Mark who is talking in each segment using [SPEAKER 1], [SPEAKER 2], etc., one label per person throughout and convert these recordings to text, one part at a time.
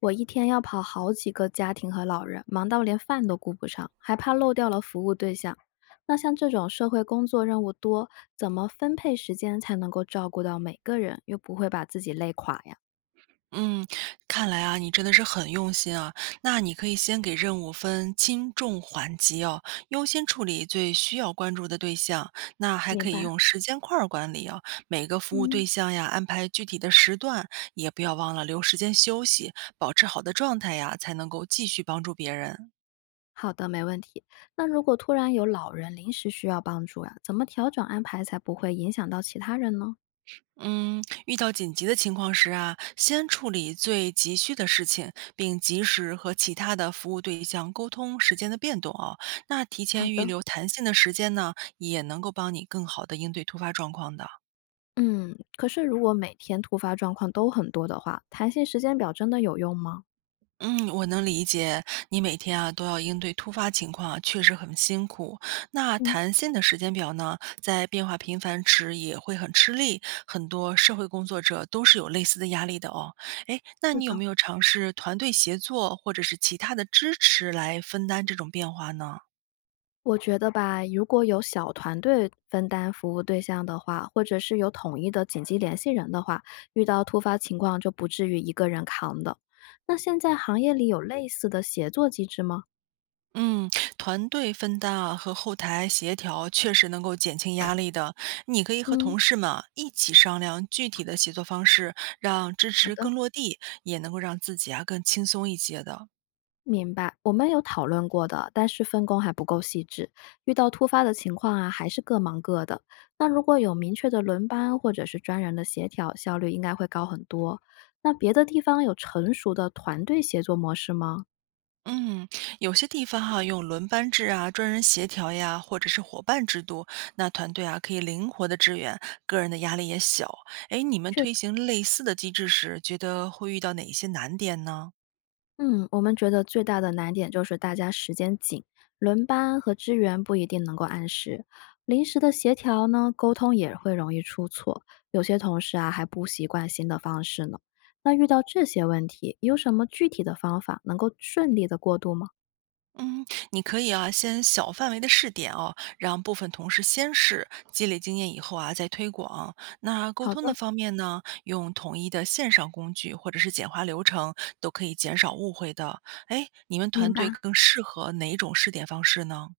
[SPEAKER 1] 我一天要跑好几个家庭和老人，忙到连饭都顾不上，还怕漏掉了服务对象。那像这种社会工作任务多，怎么分配时间才能够照顾到每个人，又不会把自己累垮呀？
[SPEAKER 2] 嗯，看来啊，你真的是很用心啊。那你可以先给任务分轻重缓急哦，优先处理最需要关注的对象。那还
[SPEAKER 1] 明
[SPEAKER 2] 可以
[SPEAKER 1] 白，
[SPEAKER 2] 用时间块儿管理哦，每个服务
[SPEAKER 1] 嗯，
[SPEAKER 2] 对象呀，安排具体的时段，也不要忘了留时间休息，保持好的状态呀，才能够继续帮助别人。
[SPEAKER 1] 好的，没问题。那如果突然有老人临时需要帮助呀、怎么调整安排才不会影响到其他人呢？
[SPEAKER 2] 嗯，遇到紧急的情况时啊，先处理最急需的事情，并及时和其他的服务对象沟通时间的变动啊。那提
[SPEAKER 1] 好
[SPEAKER 2] 前预
[SPEAKER 1] 的，
[SPEAKER 2] 留弹性的时间呢，也能够帮你更好的应对突发状况的。
[SPEAKER 1] 嗯，可是如果每天突发状况都很多的话，弹性时间表真的有用吗？
[SPEAKER 2] 嗯，我能理解，你每天啊都要应对突发情况啊确实很辛苦。那
[SPEAKER 1] 嗯，
[SPEAKER 2] 弹性的时间表呢，在变化频繁时也会很吃力，很多社会工作者都是有类似的压力的哦。诶，那
[SPEAKER 1] 是
[SPEAKER 2] 你有
[SPEAKER 1] 的。
[SPEAKER 2] 没有尝试团队协作或者是其他的支持来分担这种变化呢？
[SPEAKER 1] 我觉得吧，如果有小团队分担服务对象的话，或者是有统一的紧急联系人的话，遇到突发情况就不至于一个人扛的。那现在行业里有类似的协作机制吗？
[SPEAKER 2] 嗯，团队分担啊和后台协调确实能够减轻压力的。你可以和
[SPEAKER 1] 嗯，
[SPEAKER 2] 同事们啊一起商量具体的协作方式，让支
[SPEAKER 1] 好
[SPEAKER 2] 持
[SPEAKER 1] 的，
[SPEAKER 2] 更落地，也能够让自己啊更轻松一些的。
[SPEAKER 1] 明白。我们有讨论过的，但是分工还不够细致，遇到突发的情况啊，还是各忙各的。那如果有明确的轮班或者是专人的协调，效率应该会高很多。那别的地方有成熟的团队协作模式吗？
[SPEAKER 2] 嗯，有些地方哈、用轮班制啊、专人协调呀，或者是伙伴制度，那团队啊可以灵活的支援，个人的压力也小。哎，你们推行类似的机制时，觉得会遇到哪些难点呢？
[SPEAKER 1] 嗯，我们觉得最大的难点就是大家时间紧，轮班和支援不一定能够按时，临时的协调呢，沟通也会容易出错，有些同事啊还不习惯新的方式呢。那遇到这些问题，有什么具体的方法能够顺利的过渡吗？
[SPEAKER 2] 嗯，你可以啊，先小范围的试点哦，让部分同事先试，积累经验以后啊，再推广。那沟
[SPEAKER 1] 好
[SPEAKER 2] 通的
[SPEAKER 1] 的，
[SPEAKER 2] 方面呢，用统一的线上工具或者是简化流程，都可以减少误会的。哎，你们
[SPEAKER 1] 明
[SPEAKER 2] 团队
[SPEAKER 1] 白。
[SPEAKER 2] 更适合哪种试点方式呢？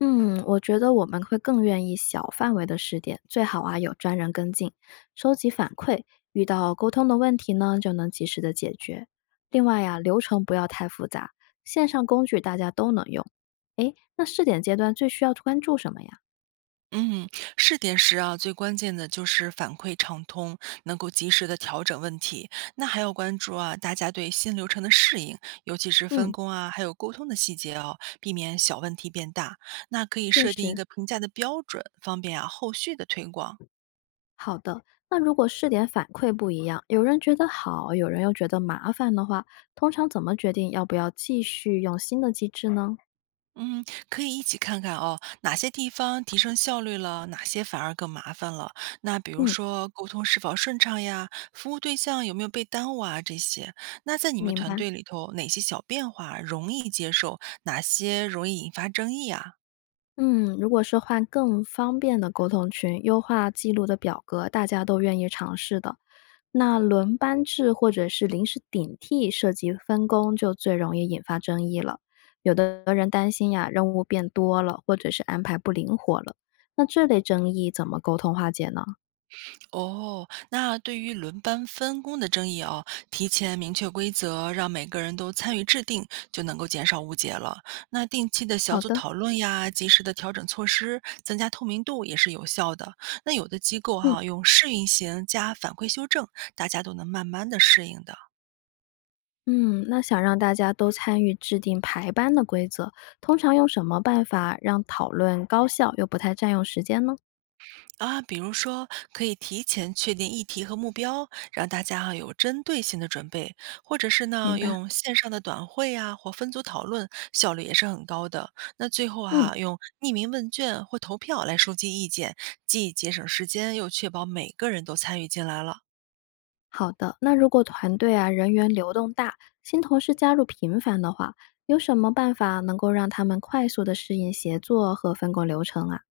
[SPEAKER 1] 嗯，我觉得我们会更愿意小范围的试点，最好啊有专人跟进，收集反馈，遇到沟通的问题呢就能及时的解决。另外呀、流程不要太复杂，线上工具大家都能用。诶，那试点阶段最需要关注什么呀？
[SPEAKER 2] 嗯，试点时啊，最关键的就是反馈畅通，能够及时的调整问题。那还要关注啊，大家对新流程的适应，尤其是分
[SPEAKER 1] 嗯，
[SPEAKER 2] 工啊，还有沟通的细节哦，避免小问题变大。那可以
[SPEAKER 1] 确
[SPEAKER 2] 设定一
[SPEAKER 1] 实，
[SPEAKER 2] 个评价的标准，方便啊后续的推广。
[SPEAKER 1] 好的。那如果试点反馈不一样，有人觉得好，有人又觉得麻烦的话，通常怎么决定要不要继续用新的机制呢？
[SPEAKER 2] 嗯，可以一起看看哦，哪些地方提升效率了，哪些反而更麻烦了。那比如
[SPEAKER 1] 嗯，
[SPEAKER 2] 说沟通是否顺畅呀，服务对象有没有被耽误啊，这些。那在你们
[SPEAKER 1] 明
[SPEAKER 2] 团
[SPEAKER 1] 白。
[SPEAKER 2] 队里头，哪些小变化容易接受，哪些容易引发争议啊？
[SPEAKER 1] 嗯，如果是换更方便的沟通群，优化记录的表格，大家都愿意尝试的。那轮班制或者是临时顶替涉及分工，就最容易引发争议了。有的人担心呀，任务变多了，或者是安排不灵活了。那这类争议怎么沟通化解呢？
[SPEAKER 2] 哦，那对于轮班分工的争议哦，提前明确规则，让每个人都参与制定，就能够减少误解了。那定期的小
[SPEAKER 1] 好
[SPEAKER 2] 组
[SPEAKER 1] 的，
[SPEAKER 2] 讨论呀，及时的调整措施，增加透明度也是有效的。那有的机构
[SPEAKER 1] 嗯
[SPEAKER 2] 哈、用试运行加反馈修正，大家都能慢慢的适应的。
[SPEAKER 1] 嗯，那想让大家都参与制定排班的规则，通常用什么办法让讨论高效又不太占用时间呢？
[SPEAKER 2] 啊，比如说，可以提前确定议题和目标，让大家哈有针对性的准备，或者是
[SPEAKER 1] 明
[SPEAKER 2] 呢
[SPEAKER 1] 白。
[SPEAKER 2] 用线上的短会呀或分组讨论，效率也是很高的。那最后
[SPEAKER 1] 嗯。
[SPEAKER 2] 哈，用匿名问卷或投票来收集意见，既节省时间，又确保每个人都参与进来了。
[SPEAKER 1] 好的，那如果团队啊人员流动大，新同事加入频繁的话，有什么办法能够让他们快速的适应协作和分工流程啊？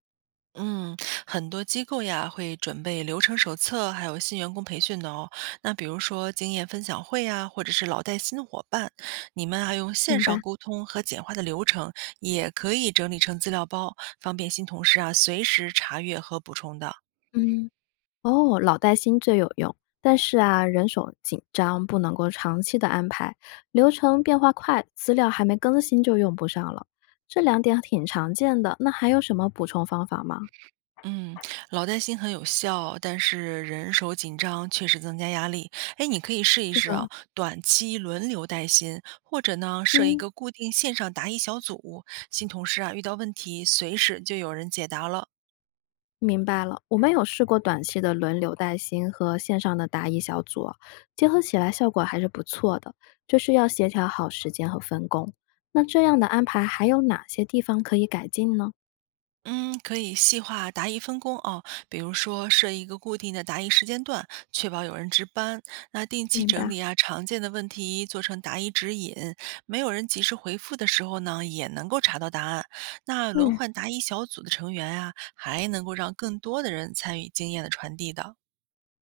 [SPEAKER 2] 嗯，很多机构呀会准备流程手册，还有新员工培训的哦。那比如说经验分享会呀，或者是老带新伙伴，你们还用线
[SPEAKER 1] 明
[SPEAKER 2] 上
[SPEAKER 1] 白，
[SPEAKER 2] 沟通和简化的流程，也可以整理成资料包，方便新同事啊随时查阅和补充的。
[SPEAKER 1] 嗯，哦，老带新最有用，但是啊，人手紧张，不能够长期的安排，流程变化快，资料还没更新就用不上了，这两点挺常见的。那还有什么补充方法吗？
[SPEAKER 2] 嗯，老带新很有效，但是人手紧张确实增加压力。哎，你可以试一
[SPEAKER 1] 是
[SPEAKER 2] 试啊，
[SPEAKER 1] 的，
[SPEAKER 2] 短期轮流带薪，或者呢设一
[SPEAKER 1] 嗯。
[SPEAKER 2] 个固定线上答疑小组，新同事啊遇到问题随时就有人解答了。
[SPEAKER 1] 明白了，我们有试过短期的轮流带薪和线上的答疑小组啊结合起来效果还是不错的，就是要协调好时间和分工。那这样的安排还有哪些地方可以改进呢？
[SPEAKER 2] 嗯，可以细化答疑分工哦，比如说设一个固定的答疑时间段，确保有人值班。那定期
[SPEAKER 1] 明
[SPEAKER 2] 整
[SPEAKER 1] 白。
[SPEAKER 2] 理啊常见的问题，做成答疑指引，没有人及时回复的时候呢，也能够查到答案。那轮
[SPEAKER 1] 嗯，
[SPEAKER 2] 换答疑小组的成员啊，还能够让更多的人参与经验的传递的。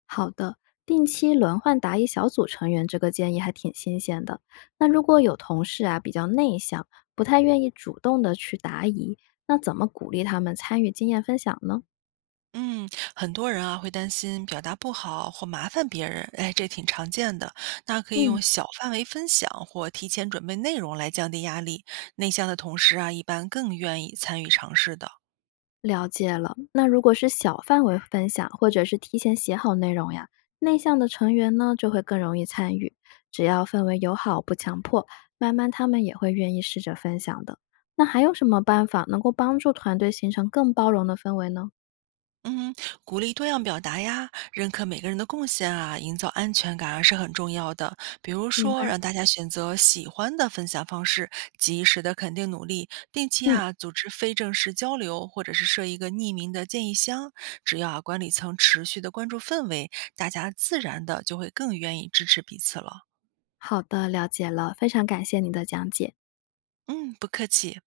[SPEAKER 1] 好的，定期轮换答疑小组成员这个建议还挺新鲜的。那如果有同事啊比较内向，不太愿意主动的去答疑，那怎么鼓励他们参与经验分享呢？
[SPEAKER 2] 嗯，很多人啊会担心表达不好或麻烦别人，哎，这挺常见的。那可以用
[SPEAKER 1] 嗯。
[SPEAKER 2] 小范围分享或提前准备内容来降低压力。内向的同事啊，一般更愿意参与尝试的。
[SPEAKER 1] 了解了，那如果是小范围分享，或者是提前写好内容呀，内向的成员呢就会更容易参与。只要氛围友好，不强迫，慢慢他们也会愿意试着分享的。那还有什么办法能够帮助团队形成更包容的氛围呢？
[SPEAKER 2] 嗯，鼓励多样表达呀，认可每个人的贡献啊，营造安全感啊是很重要的。比如
[SPEAKER 1] 明
[SPEAKER 2] 说，
[SPEAKER 1] 白。
[SPEAKER 2] 让大家选择喜欢的分享方式，及时的肯定努力，定期
[SPEAKER 1] 嗯，
[SPEAKER 2] 啊组织非正式交流，或者是设一个匿名的建议箱。只要啊管理层持续的关注氛围，大家自然的就会更愿意支持彼此了。
[SPEAKER 1] 好的，了解了，非常感谢你的讲解。
[SPEAKER 2] 嗯，不客气。